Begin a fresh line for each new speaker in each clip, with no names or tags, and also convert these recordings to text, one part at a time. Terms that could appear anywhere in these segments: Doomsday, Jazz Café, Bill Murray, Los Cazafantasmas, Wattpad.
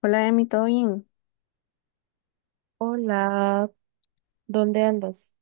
Hola, Emi, ¿todo bien?
Hola, ¿dónde andas?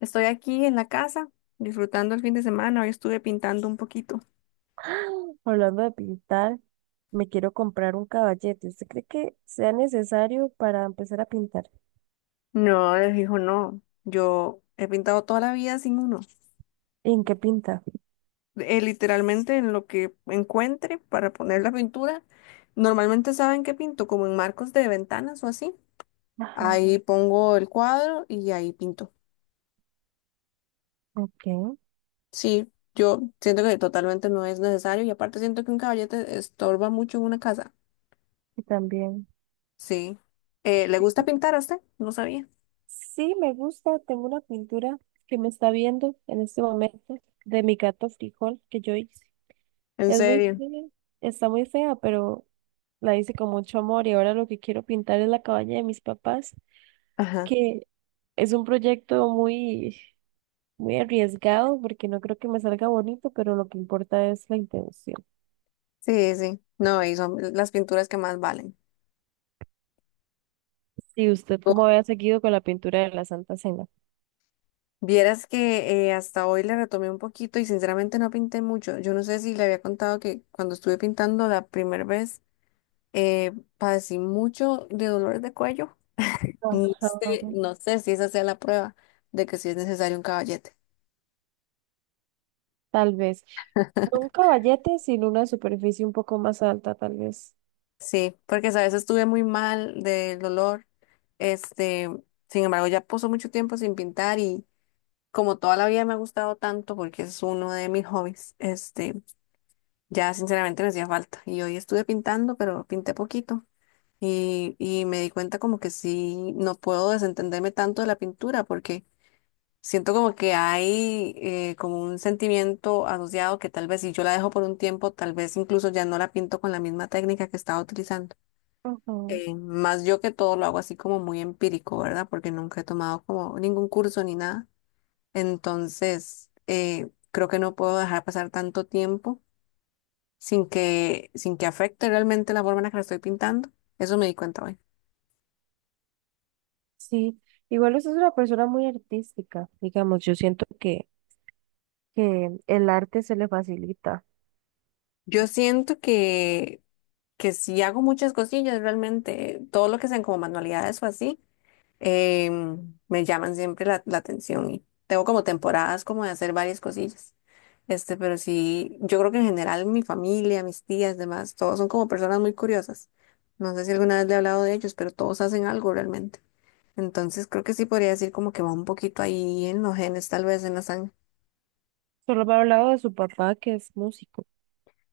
Estoy aquí en la casa disfrutando el fin de semana. Hoy estuve pintando un poquito.
¡Ah! Hablando de pintar, me quiero comprar un caballete. ¿Usted cree que sea necesario para empezar a pintar?
No, les dijo no. Yo he pintado toda la vida sin uno.
¿En qué pinta?
Literalmente en lo que encuentre para poner la pintura. Normalmente saben que pinto como en marcos de ventanas o así.
Ajá.
Ahí pongo el cuadro y ahí pinto.
Ok,
Sí, yo siento que totalmente no es necesario y aparte siento que un caballete estorba mucho en una casa.
y también.
Sí. ¿Le gusta pintar a usted? No sabía.
Sí, me gusta. Tengo una pintura que me está viendo en este momento de mi gato frijol que yo hice.
¿En
Es muy
serio?
fea, está muy fea, pero la hice con mucho amor y ahora lo que quiero pintar es la cabaña de mis papás,
Ajá.
que es un proyecto muy... muy arriesgado porque no creo que me salga bonito, pero lo que importa es la intención.
Sí, sí. No, y son las pinturas que más valen.
Si usted como
Oh,
había seguido con la pintura de la Santa Cena,
vieras que hasta hoy le retomé un poquito y sinceramente no pinté mucho. Yo no sé si le había contado que cuando estuve pintando la primera vez eh, padecí mucho de dolores de cuello. No
ajá.
sé, no sé si esa sea la prueba de que sí es necesario un caballete.
Tal vez. No un caballete, sino una superficie un poco más alta, tal vez.
Sí, porque a veces estuve muy mal del dolor. Este, sin embargo, ya pasó mucho tiempo sin pintar y como toda la vida me ha gustado tanto porque es uno de mis hobbies, ya sinceramente me hacía falta. Y hoy estuve pintando, pero pinté poquito. Y me di cuenta como que sí, no puedo desentenderme tanto de la pintura porque siento como que hay como un sentimiento asociado que tal vez si yo la dejo por un tiempo, tal vez incluso ya no la pinto con la misma técnica que estaba utilizando.
Ujú.
Más yo que todo lo hago así como muy empírico, ¿verdad? Porque nunca he tomado como ningún curso ni nada. Entonces, creo que no puedo dejar pasar tanto tiempo sin que afecte realmente la forma en la que la estoy pintando. Eso me di cuenta hoy.
Sí, igual usted es una persona muy artística, digamos, yo siento que el arte se le facilita.
Yo siento que si hago muchas cosillas realmente, todo lo que sean como manualidades o así, me llaman siempre la atención y tengo como temporadas como de hacer varias cosillas. Pero sí, yo creo que en general mi familia, mis tías, demás, todos son como personas muy curiosas. No sé si alguna vez le he hablado de ellos, pero todos hacen algo realmente. Entonces creo que sí podría decir como que va un poquito ahí en los genes, tal vez en la sangre.
Solo me ha hablado de su papá que es músico.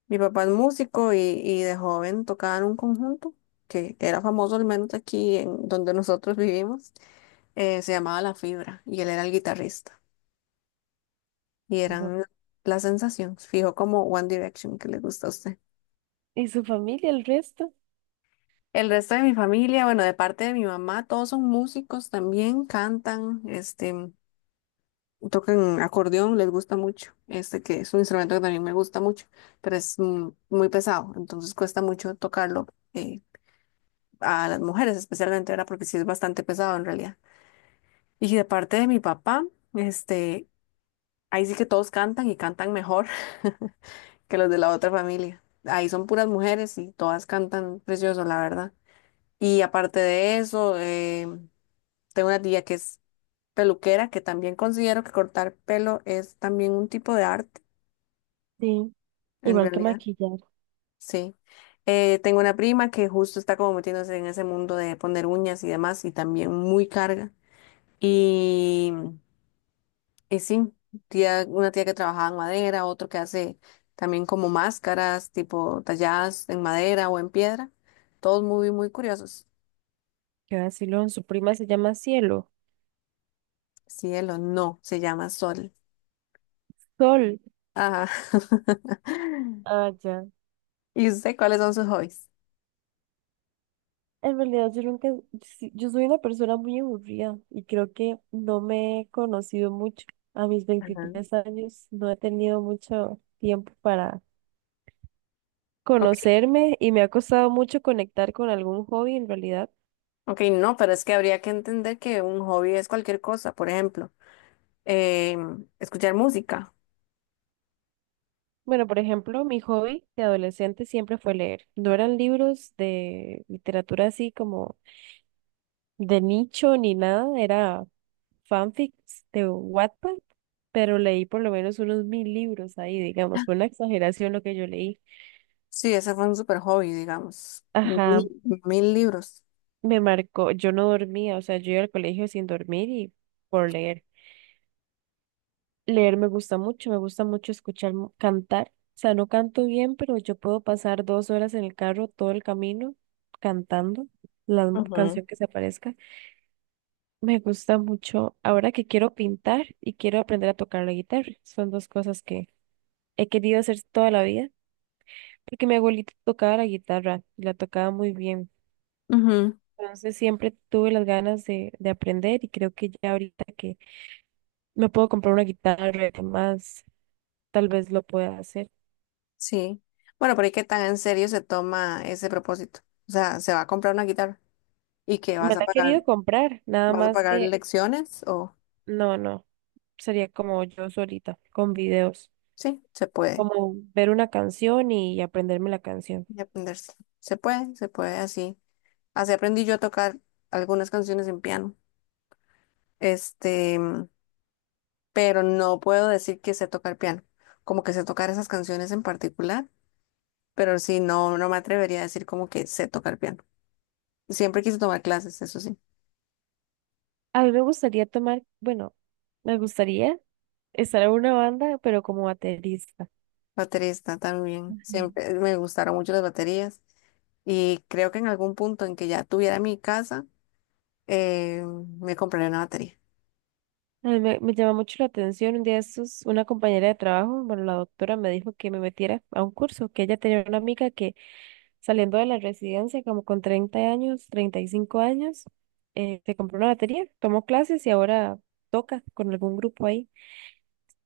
Mi papá es músico y de joven tocaba en un conjunto que era famoso, al menos aquí en donde nosotros vivimos. Se llamaba La Fibra y él era el guitarrista. Y
Digo,
eran las sensaciones, fijo como One Direction que le gusta a usted.
¿y su familia, el resto?
El resto de mi familia, bueno, de parte de mi mamá, todos son músicos también, cantan, tocan acordeón, les gusta mucho, este que es un instrumento que también me gusta mucho, pero es muy pesado, entonces cuesta mucho tocarlo eh, a las mujeres especialmente, era porque sí es bastante pesado en realidad. Y de parte de mi papá, este, ahí sí que todos cantan y cantan mejor que los de la otra familia. Ahí son puras mujeres y todas cantan precioso, la verdad. Y aparte de eso, tengo una tía que es peluquera, que también considero que cortar pelo es también un tipo de arte,
Sí,
en
igual que
realidad,
maquillar.
sí. Tengo una prima que justo está como metiéndose en ese mundo de poner uñas y demás, y también muy carga. Y y sí, tía, una tía que trabajaba en madera, otro que hace también como máscaras, tipo talladas en madera o en piedra. Todos muy, muy curiosos.
¿Qué va a decirlo? Su prima se llama Cielo.
Cielo, no, se llama Sol.
Sol.
Ajá.
Ah, ya.
¿Y usted cuáles son sus hobbies?
En realidad yo nunca, sí, yo soy una persona muy aburrida y creo que no me he conocido mucho. A mis
Ajá.
23 años no he tenido mucho tiempo para
Ok,
conocerme y me ha costado mucho conectar con algún hobby en realidad.
ok, no, pero es que habría que entender que un hobby es cualquier cosa. Por ejemplo, escuchar música.
Bueno, por ejemplo, mi hobby de adolescente siempre fue leer. No eran libros de literatura así como de nicho ni nada, era fanfics de Wattpad, pero leí por lo menos unos 1000 libros ahí, digamos, fue una exageración lo que yo leí.
Sí, ese fue un super hobby, digamos. Mil,
Ajá,
mil libros.
me marcó, yo no dormía, o sea, yo iba al colegio sin dormir y por leer. Leer me gusta mucho escuchar cantar, o sea, no canto bien, pero yo puedo pasar 2 horas en el carro todo el camino cantando la
Ujú.
canción que se aparezca. Me gusta mucho ahora que quiero pintar y quiero aprender a tocar la guitarra. Son dos cosas que he querido hacer toda la vida porque mi abuelita tocaba la guitarra y la tocaba muy bien.
Ujú.
Entonces siempre tuve las ganas de aprender y creo que ya ahorita que me puedo comprar una guitarra y demás, tal vez lo pueda hacer.
Sí. Bueno, pero es que tan en serio se toma ese propósito. O sea, se va a comprar una guitarra y qué
Me la he querido comprar, nada
vas a
más
pagar
que
lecciones o
no, no, sería como yo solita, con videos,
sí, se puede
como ver una canción y aprenderme la canción.
y aprenderse. Se puede así. Así aprendí yo a tocar algunas canciones en piano. Este, pero no puedo decir que sé tocar piano, como que sé tocar esas canciones en particular, pero sí, no, no me atrevería a decir como que sé tocar piano. Siempre quise tomar clases, eso sí.
A mí me gustaría tomar, bueno, me gustaría estar en una banda, pero como baterista.
Baterista también. Siempre me gustaron mucho las baterías. Y creo que en algún punto en que ya tuviera mi casa, eh, me compraré una batería.
A mí me llama mucho la atención. Un día estos, una compañera de trabajo, bueno, la doctora me dijo que me metiera a un curso, que ella tenía una amiga que saliendo de la residencia, como con 30 años, 35 años, se compró una batería, tomó clases y ahora toca con algún grupo ahí.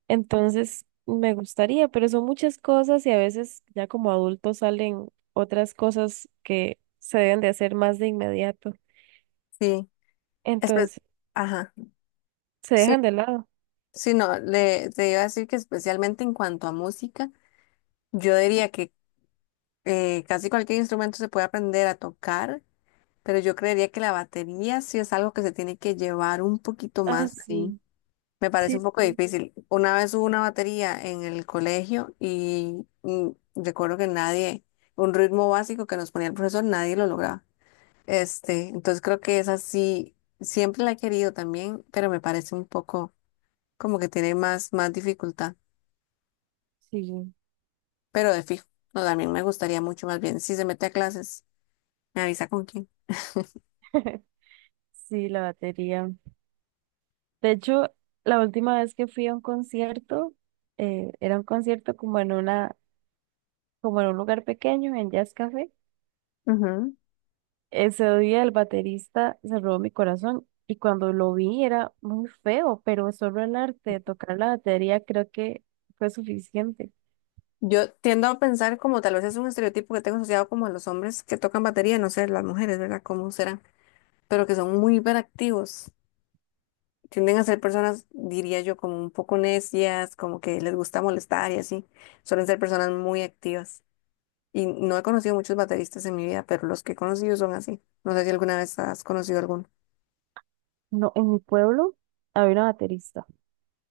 Entonces, me gustaría, pero son muchas cosas y a veces ya como adultos salen otras cosas que se deben de hacer más de inmediato.
Sí. Espe-
Entonces,
Ajá.
se
Sí,
dejan de lado.
sí, no, le, te iba a decir que especialmente en cuanto a música, yo diría que casi cualquier instrumento se puede aprender a tocar, pero yo creería que la batería sí es algo que se tiene que llevar un poquito
Ah,
más. Sí.
sí,
Me parece
sí,
un poco
sí,
difícil. Una vez hubo una batería en el colegio y recuerdo que nadie, un ritmo básico que nos ponía el profesor, nadie lo lograba. Entonces creo que esa sí, siempre la he querido también, pero me parece un poco como que tiene más, más dificultad.
sí.
Pero de fijo, no, también me gustaría mucho más bien. Si se mete a clases, me avisa con quién.
Sí, la batería. De hecho, la última vez que fui a un concierto, era un concierto como en una, como en un lugar pequeño, en Jazz Café.
Ujú.
Ese día el baterista se robó mi corazón y cuando lo vi era muy feo, pero solo el arte de tocar la batería creo que fue suficiente.
Yo tiendo a pensar como tal vez es un estereotipo que tengo asociado como a los hombres que tocan batería, no sé, las mujeres, ¿verdad? ¿Cómo será? Pero que son muy hiperactivos. Tienden a ser personas, diría yo, como un poco necias, como que les gusta molestar y así. Suelen ser personas muy activas. Y no he conocido muchos bateristas en mi vida, pero los que he conocido son así. No sé si alguna vez has conocido alguna,
No, en mi pueblo había una baterista.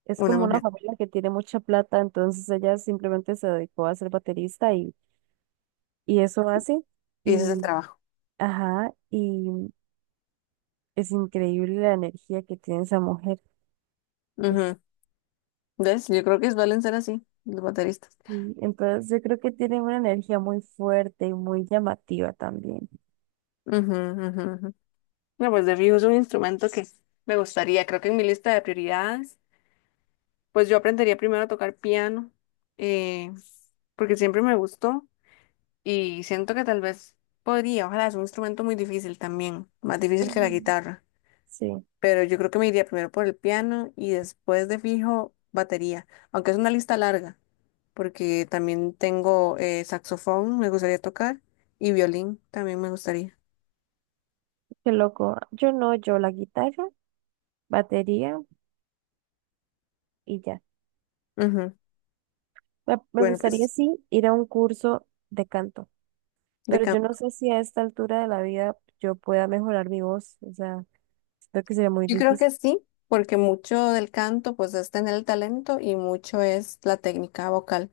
Es
una
como una
mujer.
familia que tiene mucha plata, entonces ella simplemente se dedicó a ser baterista y eso hace.
Y ese es el
Y,
trabajo.
ajá, y es increíble la energía que tiene esa mujer.
Ujú. ¿Ves? Yo creo que suelen ser así, los bateristas.
Sí, entonces yo creo que tienen una energía muy fuerte y muy llamativa también.
Ujú, ujú, ujú. No, pues de fijo es un instrumento que me gustaría. Creo que en mi lista de prioridades, pues yo aprendería primero a tocar piano, eh, porque siempre me gustó. Y siento que tal vez podría, ojalá, es un instrumento muy difícil también, más difícil que la
Ujú.
guitarra.
Sí,
Pero yo creo que me iría primero por el piano y después de fijo batería, aunque es una lista larga, porque también tengo saxofón, me gustaría tocar, y violín también me gustaría.
qué loco. Yo no, yo la guitarra, batería y ya.
Ujú.
Me
Bueno,
gustaría
pues
sí ir a un curso de canto,
de
pero yo no
canto.
sé si a esta altura de la vida yo pueda mejorar mi voz. O sea, siento que sería muy
Yo creo
difícil,
que sí, porque mucho del canto pues es tener el talento y mucho es la técnica vocal.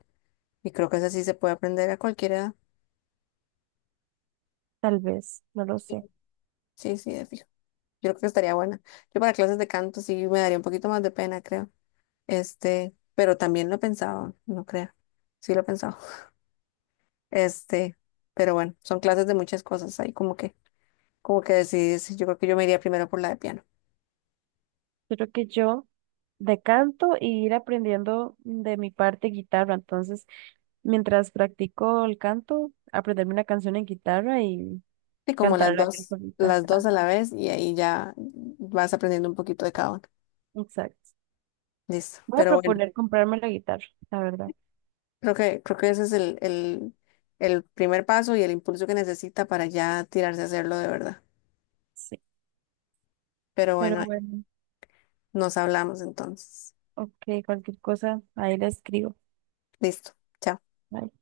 Y creo que eso sí se puede aprender a cualquier edad.
tal vez, no lo
Sí,
sé.
sí, sí, de fijo. Yo creo que estaría buena. Yo para clases de canto sí me daría un poquito más de pena, creo. Pero también lo he pensado, no creo. Sí lo he pensado. Este, pero bueno, son clases de muchas cosas ahí como que decides, yo creo que yo me iría primero por la de piano.
Creo que yo decanto y ir aprendiendo de mi parte guitarra. Entonces, mientras practico el canto, aprenderme una canción en guitarra y
Y como
cantarla yo solita.
las dos
Ah,
a la vez y ahí ya vas aprendiendo un poquito de cada uno.
exacto.
Listo.
Voy a
Pero bueno,
proponer comprarme la guitarra, la verdad.
creo que ese es el primer paso y el impulso que necesita para ya tirarse a hacerlo de verdad.
Sí.
Pero
Pero
bueno,
bueno,
nos hablamos entonces.
ok, cualquier cosa, ahí la escribo.
Listo. Chao.
Bye.